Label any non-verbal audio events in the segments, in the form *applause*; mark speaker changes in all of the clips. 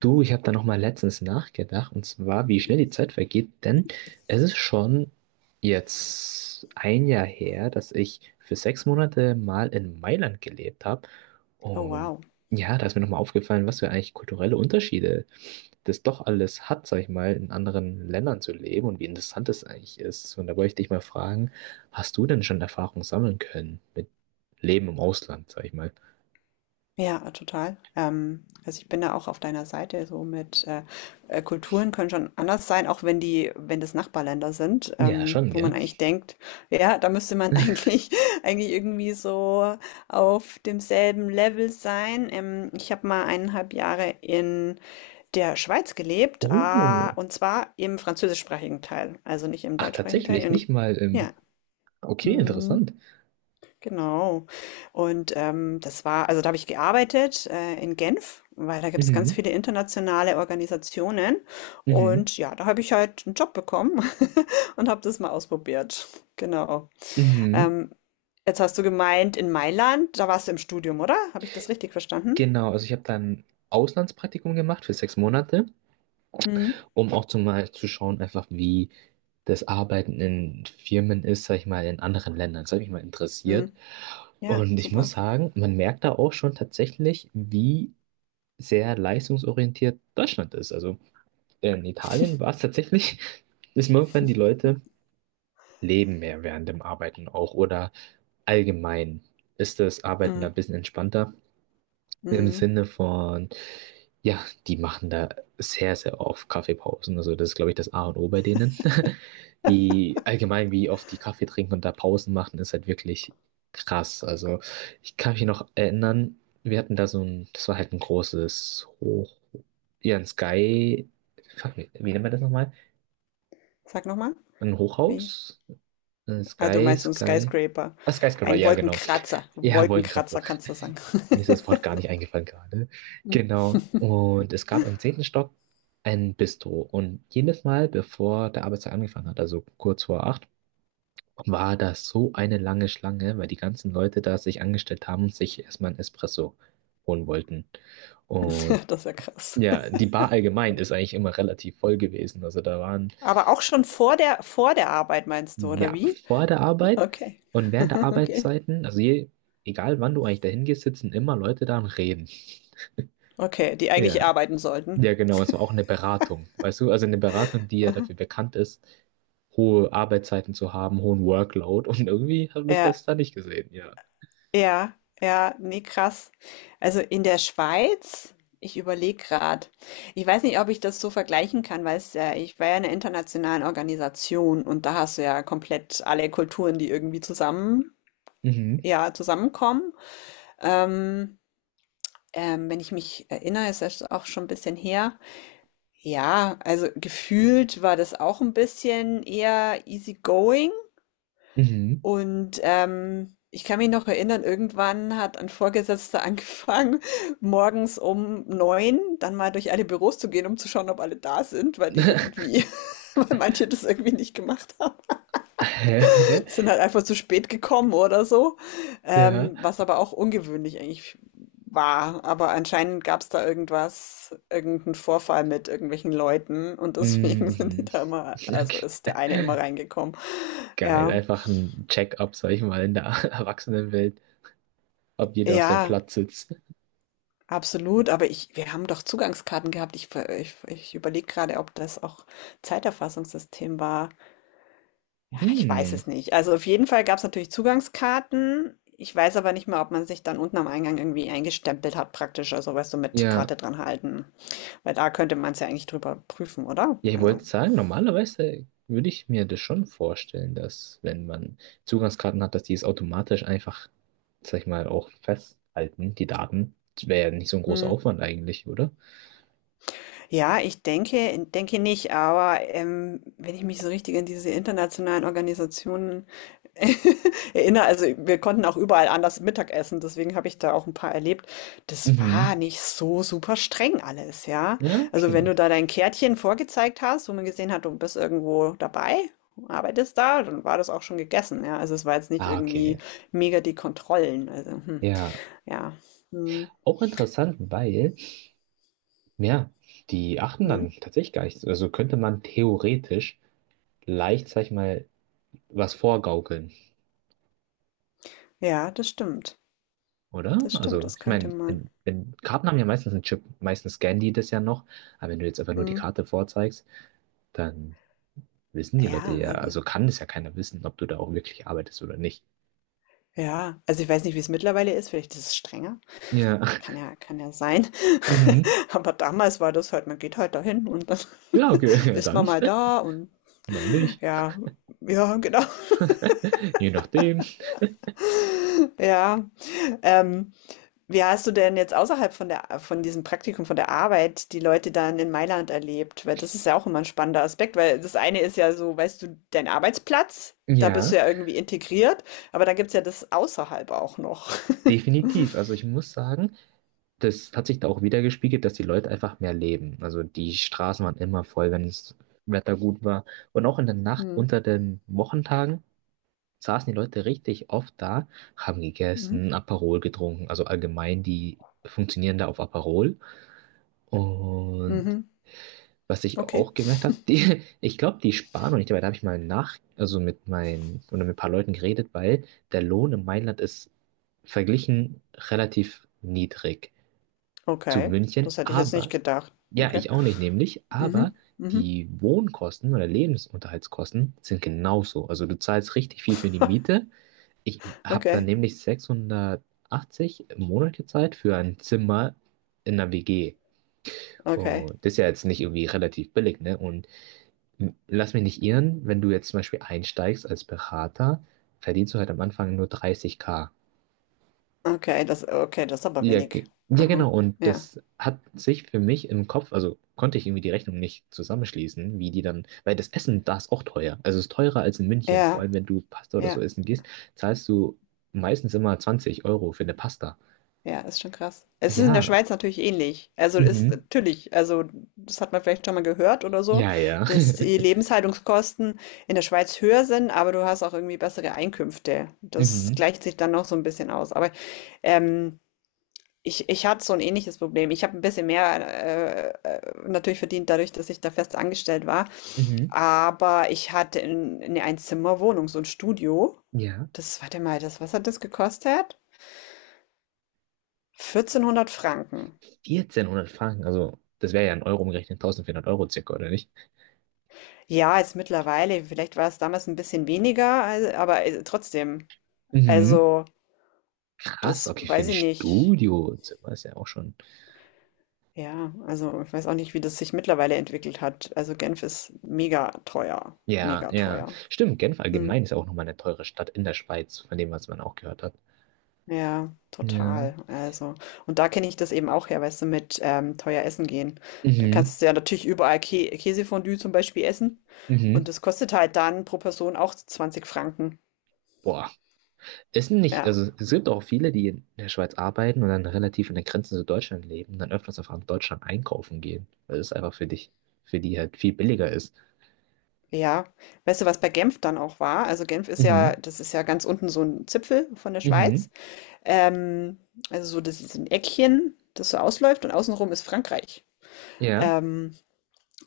Speaker 1: Du, ich habe da noch mal letztens nachgedacht, und zwar, wie schnell die Zeit vergeht, denn es ist schon jetzt ein Jahr her, dass ich für 6 Monate mal in Mailand gelebt habe.
Speaker 2: Oh,
Speaker 1: Und
Speaker 2: wow.
Speaker 1: ja, da ist mir noch mal aufgefallen, was für eigentlich kulturelle Unterschiede das doch alles hat, sag ich mal, in anderen Ländern zu leben und wie interessant das eigentlich ist. Und da wollte ich dich mal fragen, hast du denn schon Erfahrungen sammeln können mit Leben im Ausland, sag ich mal?
Speaker 2: Ja, total. Also ich bin da auch auf deiner Seite, so mit Kulturen können schon anders sein, auch wenn das Nachbarländer sind,
Speaker 1: Ja, schon,
Speaker 2: wo man
Speaker 1: gell?
Speaker 2: eigentlich denkt, ja, da müsste man *laughs* eigentlich irgendwie so auf demselben Level sein. Ich habe mal eineinhalb Jahre in der Schweiz gelebt,
Speaker 1: Oh,
Speaker 2: und zwar im französischsprachigen Teil, also nicht im
Speaker 1: ach,
Speaker 2: deutschsprachigen Teil,
Speaker 1: tatsächlich, nicht
Speaker 2: in,
Speaker 1: mal im.
Speaker 2: ja.
Speaker 1: Okay,
Speaker 2: Mhm.
Speaker 1: interessant.
Speaker 2: Genau. Und das war, also da habe ich gearbeitet in Genf, weil da gibt es ganz
Speaker 1: Mhm,
Speaker 2: viele internationale Organisationen.
Speaker 1: mhm,
Speaker 2: Und ja, da habe ich halt einen Job bekommen *laughs* und habe das mal ausprobiert. Genau.
Speaker 1: mhm.
Speaker 2: Ähm, jetzt hast du gemeint, in Mailand, da warst du im Studium, oder? Habe ich das richtig verstanden?
Speaker 1: Genau, also ich habe dann Auslandspraktikum gemacht für 6 Monate,
Speaker 2: Hm,
Speaker 1: um auch zumal zu schauen, einfach wie das Arbeiten in Firmen ist, sag ich mal, in anderen Ländern. Das hat mich mal interessiert.
Speaker 2: hm. Ja,
Speaker 1: Und ich
Speaker 2: super.
Speaker 1: muss sagen, man merkt da auch schon tatsächlich, wie sehr leistungsorientiert Deutschland ist. Also in Italien war es tatsächlich, *laughs* dass manchmal die Leute leben mehr während dem Arbeiten auch oder allgemein ist das Arbeiten
Speaker 2: Hm,
Speaker 1: da ein bisschen entspannter. Im
Speaker 2: hm.
Speaker 1: Sinne von, ja, die machen da sehr, sehr oft Kaffeepausen. Also das ist, glaube ich, das A und O bei denen. Die allgemein, wie oft die Kaffee trinken und da Pausen machen, ist halt wirklich krass. Also ich kann mich noch erinnern, wir hatten da so ein, das war halt ein großes Hoch, ja, ein Sky, fuck, wie nennt man das nochmal?
Speaker 2: Sag nochmal.
Speaker 1: Ein
Speaker 2: Wie?
Speaker 1: Hochhaus? Ein
Speaker 2: Ah, du
Speaker 1: Sky,
Speaker 2: meinst so ein
Speaker 1: Sky.
Speaker 2: Skyscraper.
Speaker 1: Ah, Skyscraper,
Speaker 2: Ein
Speaker 1: ja, genau.
Speaker 2: Wolkenkratzer.
Speaker 1: Ja, wollte gerade.
Speaker 2: Wolkenkratzer
Speaker 1: *laughs*
Speaker 2: kannst du sagen.
Speaker 1: Mir ist das Wort gar nicht eingefallen gerade.
Speaker 2: Hm.
Speaker 1: Genau. Und es gab im 10. Stock ein Bistro. Und jedes Mal, bevor der Arbeitstag angefangen hat, also kurz vor 8, war das so eine lange Schlange, weil die ganzen Leute da sich angestellt haben und sich erstmal ein Espresso holen wollten. Und
Speaker 2: *laughs* Das ist ja krass.
Speaker 1: ja, die Bar allgemein ist eigentlich immer relativ voll gewesen. Also da waren,
Speaker 2: Aber auch schon vor der Arbeit meinst du, oder
Speaker 1: ja,
Speaker 2: wie?
Speaker 1: vor der Arbeit
Speaker 2: Okay,
Speaker 1: und während der
Speaker 2: *laughs* okay.
Speaker 1: Arbeitszeiten, also je, egal wann du eigentlich dahin gehst, sitzen immer Leute da und reden.
Speaker 2: Okay, die eigentlich
Speaker 1: Ja,
Speaker 2: arbeiten sollten.
Speaker 1: ja, genau, es war auch eine Beratung, weißt du, also eine Beratung, die ja dafür bekannt ist, hohe Arbeitszeiten zu haben, hohen Workload und irgendwie habe ich
Speaker 2: Ja,
Speaker 1: das da nicht gesehen, ja.
Speaker 2: ja, ja, nee, krass. Also in der Schweiz, ich überlege gerade. Ich weiß nicht, ob ich das so vergleichen kann, weil es ja, ich war ja in einer internationalen Organisation und da hast du ja komplett alle Kulturen, die irgendwie zusammen,
Speaker 1: Mhm,
Speaker 2: ja, zusammenkommen. Ähm, wenn ich mich erinnere, ist das auch schon ein bisschen her. Ja, also gefühlt war das auch ein bisschen eher easygoing.
Speaker 1: mhm.
Speaker 2: Und ich kann mich noch erinnern, irgendwann hat ein Vorgesetzter angefangen, *laughs* morgens um 9 dann mal durch alle Büros zu gehen, um zu schauen, ob alle da sind, weil die irgendwie, *laughs* weil manche das irgendwie nicht gemacht haben, sind
Speaker 1: *laughs*
Speaker 2: halt einfach zu spät gekommen oder so.
Speaker 1: Ja,
Speaker 2: Was aber auch ungewöhnlich eigentlich war. Aber anscheinend gab es da irgendwas, irgendeinen Vorfall mit irgendwelchen Leuten und
Speaker 1: mhm,
Speaker 2: deswegen *laughs* sind die
Speaker 1: mhm.
Speaker 2: da immer, also
Speaker 1: Okay.
Speaker 2: ist der eine immer reingekommen.
Speaker 1: Geil,
Speaker 2: Ja,
Speaker 1: einfach ein Check-up, sag ich mal, in der *laughs* Erwachsenenwelt, ob jeder auf seinem
Speaker 2: ja,
Speaker 1: Platz sitzt.
Speaker 2: absolut. Aber ich, wir haben doch Zugangskarten gehabt. Ich überlege gerade, ob das auch Zeiterfassungssystem war. Ja, ich weiß
Speaker 1: Hm.
Speaker 2: es nicht. Also auf jeden Fall gab es natürlich Zugangskarten. Ich weiß aber nicht mehr, ob man sich dann unten am Eingang irgendwie eingestempelt hat, praktisch. Also, weißt du, mit
Speaker 1: Ja,
Speaker 2: Karte dran halten. Weil da könnte man es ja eigentlich drüber prüfen, oder?
Speaker 1: ja, ich
Speaker 2: Also.
Speaker 1: wollte sagen, normalerweise würde ich mir das schon vorstellen, dass wenn man Zugangskarten hat, dass die es automatisch einfach, sag ich mal, auch festhalten, die Daten. Das wäre ja nicht so ein großer
Speaker 2: Hm.
Speaker 1: Aufwand eigentlich, oder?
Speaker 2: Ja, ich denke nicht, aber, wenn ich mich so richtig an diese internationalen Organisationen *laughs* erinnere, also, wir konnten auch überall anders Mittag essen, deswegen habe ich da auch ein paar erlebt. Das
Speaker 1: Mhm.
Speaker 2: war nicht so super streng alles, ja?
Speaker 1: Ja,
Speaker 2: Also, wenn
Speaker 1: okay.
Speaker 2: du da dein Kärtchen vorgezeigt hast, wo man gesehen hat, du bist irgendwo dabei, arbeitest da, dann war das auch schon gegessen, ja? Also, es war jetzt nicht
Speaker 1: Ah,
Speaker 2: irgendwie
Speaker 1: okay.
Speaker 2: mega die Kontrollen, also, hm,
Speaker 1: Ja,
Speaker 2: ja. Mhm,
Speaker 1: auch interessant, weil, ja, die achten
Speaker 2: mhm.
Speaker 1: dann tatsächlich gar nicht so. Also könnte man theoretisch leicht, sag ich mal, was vorgaukeln.
Speaker 2: Ja, das stimmt.
Speaker 1: Oder?
Speaker 2: Das stimmt,
Speaker 1: Also,
Speaker 2: das
Speaker 1: ich
Speaker 2: könnte
Speaker 1: meine,
Speaker 2: man.
Speaker 1: wenn, Karten haben ja meistens einen Chip, meistens scannen die das ja noch, aber wenn du jetzt einfach nur die
Speaker 2: Mhm.
Speaker 1: Karte vorzeigst, dann wissen die Leute
Speaker 2: Ja,
Speaker 1: ja,
Speaker 2: also
Speaker 1: also kann das ja keiner wissen, ob du da auch wirklich arbeitest oder nicht.
Speaker 2: ja, also ich weiß nicht, wie es mittlerweile ist, vielleicht ist es strenger.
Speaker 1: Ja. *laughs*
Speaker 2: Kann ja sein.
Speaker 1: Mhm.
Speaker 2: *laughs* Aber damals war das halt, man geht halt dahin und dann
Speaker 1: Ja,
Speaker 2: *laughs*
Speaker 1: okay, *laughs*
Speaker 2: ist man
Speaker 1: dann
Speaker 2: mal da und
Speaker 1: mal nicht.
Speaker 2: ja, ja, genau.
Speaker 1: *laughs* Je nachdem.
Speaker 2: *laughs* Ja. Ähm, wie hast du denn jetzt außerhalb von diesem Praktikum, von der Arbeit, die Leute dann in Mailand erlebt? Weil das ist ja auch immer ein spannender Aspekt, weil das eine ist ja so, weißt du, dein Arbeitsplatz, da bist du
Speaker 1: Ja,
Speaker 2: ja irgendwie integriert, aber da gibt's ja das außerhalb auch noch.
Speaker 1: definitiv. Also ich muss sagen, das hat sich da auch wieder gespiegelt, dass die Leute einfach mehr leben. Also die Straßen waren immer voll, wenn das Wetter gut war. Und auch in der Nacht unter
Speaker 2: *laughs*
Speaker 1: den Wochentagen saßen die Leute richtig oft da, haben
Speaker 2: Hm.
Speaker 1: gegessen, Aperol getrunken, also allgemein, die funktionieren da auf Aperol. Und
Speaker 2: Mhm.
Speaker 1: was ich
Speaker 2: Okay.
Speaker 1: auch gemerkt habe, die, *laughs* ich glaube, die sparen und ich dabei, da habe ich mal nach, also mit meinen, oder mit ein paar Leuten geredet, weil der Lohn in Mailand ist verglichen relativ niedrig zu
Speaker 2: Okay.
Speaker 1: München,
Speaker 2: Das hätte ich jetzt nicht
Speaker 1: aber,
Speaker 2: gedacht.
Speaker 1: ja,
Speaker 2: Okay.
Speaker 1: ich auch nicht nämlich, aber
Speaker 2: Mhm. Mhm.
Speaker 1: die Wohnkosten oder Lebensunterhaltskosten sind genauso. Also du zahlst richtig viel für die Miete. Ich habe dann
Speaker 2: Okay.
Speaker 1: nämlich 680 Monate Zeit für ein Zimmer in einer WG.
Speaker 2: Okay.
Speaker 1: Und das ist ja jetzt nicht irgendwie relativ billig, ne? Und lass mich nicht irren, wenn du jetzt zum Beispiel einsteigst als Berater, verdienst du halt am Anfang nur 30K.
Speaker 2: Okay. Das, okay, das ist aber
Speaker 1: Ja,
Speaker 2: wenig.
Speaker 1: ja, genau.
Speaker 2: Aha.
Speaker 1: Und
Speaker 2: Ja.
Speaker 1: das hat sich für mich im Kopf, also konnte ich irgendwie die Rechnung nicht zusammenschließen, wie die dann, weil das Essen da ist auch teuer. Also es ist teurer als in München. Vor
Speaker 2: Ja.
Speaker 1: allem, wenn du Pasta oder so
Speaker 2: Ja.
Speaker 1: essen gehst, zahlst du meistens immer 20 € für eine Pasta.
Speaker 2: Ja, ist schon krass. Es ist in der
Speaker 1: Ja,
Speaker 2: Schweiz natürlich ähnlich. Also ist
Speaker 1: mhm,
Speaker 2: natürlich, also das hat man vielleicht schon mal gehört oder so,
Speaker 1: ja, ja.
Speaker 2: dass die
Speaker 1: *laughs*
Speaker 2: Lebenshaltungskosten in der Schweiz höher sind, aber du hast auch irgendwie bessere Einkünfte. Das
Speaker 1: Mhm.
Speaker 2: gleicht sich dann noch so ein bisschen aus. Aber ähm, ich hatte so ein ähnliches Problem. Ich habe ein bisschen mehr, natürlich verdient dadurch, dass ich da fest angestellt war.
Speaker 1: Mhm.
Speaker 2: Aber ich hatte 'n 'ne Einzimmerwohnung, so ein Studio.
Speaker 1: Ja.
Speaker 2: Das, warte mal, das was hat das gekostet? 1.400 Franken.
Speaker 1: 1.400 Franken, also das wäre ja in Euro umgerechnet 1.400 € circa, oder nicht?
Speaker 2: Ja, jetzt mittlerweile, vielleicht war es damals ein bisschen weniger, al aber, trotzdem.
Speaker 1: Mhm.
Speaker 2: Also,
Speaker 1: Krass,
Speaker 2: das
Speaker 1: okay, für
Speaker 2: weiß
Speaker 1: ein
Speaker 2: ich nicht.
Speaker 1: Studiozimmer ist ja auch schon.
Speaker 2: Ja, also, ich weiß auch nicht, wie das sich mittlerweile entwickelt hat. Also, Genf ist mega teuer,
Speaker 1: Ja,
Speaker 2: mega
Speaker 1: ja.
Speaker 2: teuer.
Speaker 1: Stimmt, Genf allgemein
Speaker 2: Mhm.
Speaker 1: ist ja auch nochmal eine teure Stadt in der Schweiz, von dem, was man auch gehört hat.
Speaker 2: Ja,
Speaker 1: Ja.
Speaker 2: total. Also, und da kenne ich das eben auch her, weißt du, mit teuer essen gehen. Da
Speaker 1: Mhm.
Speaker 2: kannst du ja natürlich überall Kä Käsefondue zum Beispiel essen. Und
Speaker 1: Mhm.
Speaker 2: das kostet halt dann pro Person auch 20 Franken.
Speaker 1: Boah, ist nicht,
Speaker 2: Ja,
Speaker 1: also es gibt auch viele, die in der Schweiz arbeiten und dann relativ in der Grenze zu Deutschland leben und dann öfters einfach in Deutschland einkaufen gehen, weil es einfach für dich, für die halt viel billiger ist.
Speaker 2: ja. Weißt du, was bei Genf dann auch war? Also Genf ist
Speaker 1: Mhm.
Speaker 2: ja, das ist ja ganz unten so ein Zipfel von der
Speaker 1: Mhm.
Speaker 2: Schweiz. Ähm, also so, das ist ein Eckchen, das so ausläuft und außenrum ist Frankreich.
Speaker 1: Ja.
Speaker 2: Ähm,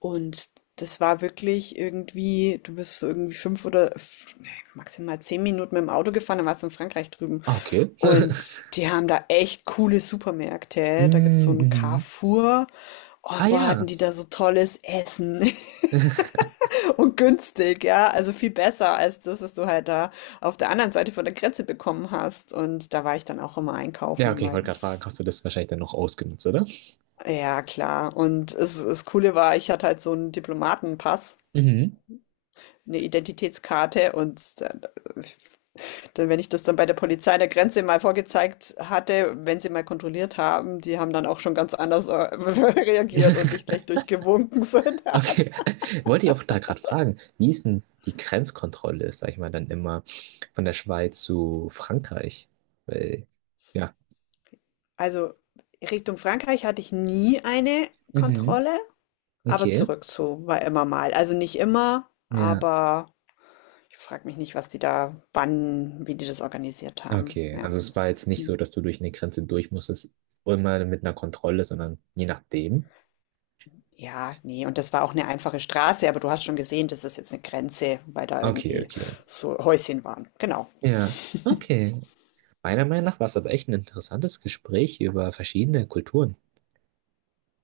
Speaker 2: Und das war wirklich irgendwie, du bist so irgendwie 5 maximal 10 Minuten mit dem Auto gefahren, dann warst du in Frankreich drüben.
Speaker 1: Ah, okay.
Speaker 2: Und
Speaker 1: *laughs*
Speaker 2: die haben da echt coole Supermärkte. Da gibt's so
Speaker 1: Mhm.
Speaker 2: einen
Speaker 1: Mhm.
Speaker 2: Carrefour. Oh,
Speaker 1: Ah,
Speaker 2: boah,
Speaker 1: ja.
Speaker 2: hatten die da so tolles Essen
Speaker 1: *laughs*
Speaker 2: *laughs* und günstig, ja. Also, viel besser als das, was du halt da auf der anderen Seite von der Grenze bekommen hast. Und da war ich dann auch immer
Speaker 1: Ja,
Speaker 2: einkaufen,
Speaker 1: okay, ich
Speaker 2: weil
Speaker 1: wollte gerade fragen,
Speaker 2: das,
Speaker 1: hast du das wahrscheinlich dann noch ausgenutzt, oder?
Speaker 2: ja, klar. Und es, das Coole war, ich hatte halt so einen Diplomatenpass.
Speaker 1: Mhm.
Speaker 2: Eine Identitätskarte und dann, dann, wenn ich das dann bei der Polizei an der Grenze mal vorgezeigt hatte, wenn sie mal kontrolliert haben, die haben dann auch schon ganz anders *laughs* reagiert und
Speaker 1: *laughs*
Speaker 2: dich gleich durchgewunken, so in der Art.
Speaker 1: Okay. Wollte ich auch da gerade fragen, wie ist denn die Grenzkontrolle, ist, sag ich mal, dann immer von der Schweiz zu Frankreich? Weil, ja.
Speaker 2: Also Richtung Frankreich hatte ich nie eine
Speaker 1: Mhm.
Speaker 2: Kontrolle, aber
Speaker 1: Okay.
Speaker 2: zurück zu war immer mal. Also nicht immer,
Speaker 1: Ja,
Speaker 2: aber ich frage mich nicht, was die da, wann, wie die das organisiert haben.
Speaker 1: okay.
Speaker 2: Ja.
Speaker 1: Also es war jetzt nicht so,
Speaker 2: Hm.
Speaker 1: dass du durch eine Grenze durch musstest, immer mit einer Kontrolle, sondern je nachdem.
Speaker 2: Ja, nee, und das war auch 'ne einfache Straße, aber du hast schon gesehen, das ist jetzt 'ne Grenze, weil da
Speaker 1: Okay,
Speaker 2: irgendwie
Speaker 1: okay.
Speaker 2: so Häuschen waren. Genau.
Speaker 1: Ja, okay. Meiner Meinung nach war es aber echt ein interessantes Gespräch über verschiedene Kulturen.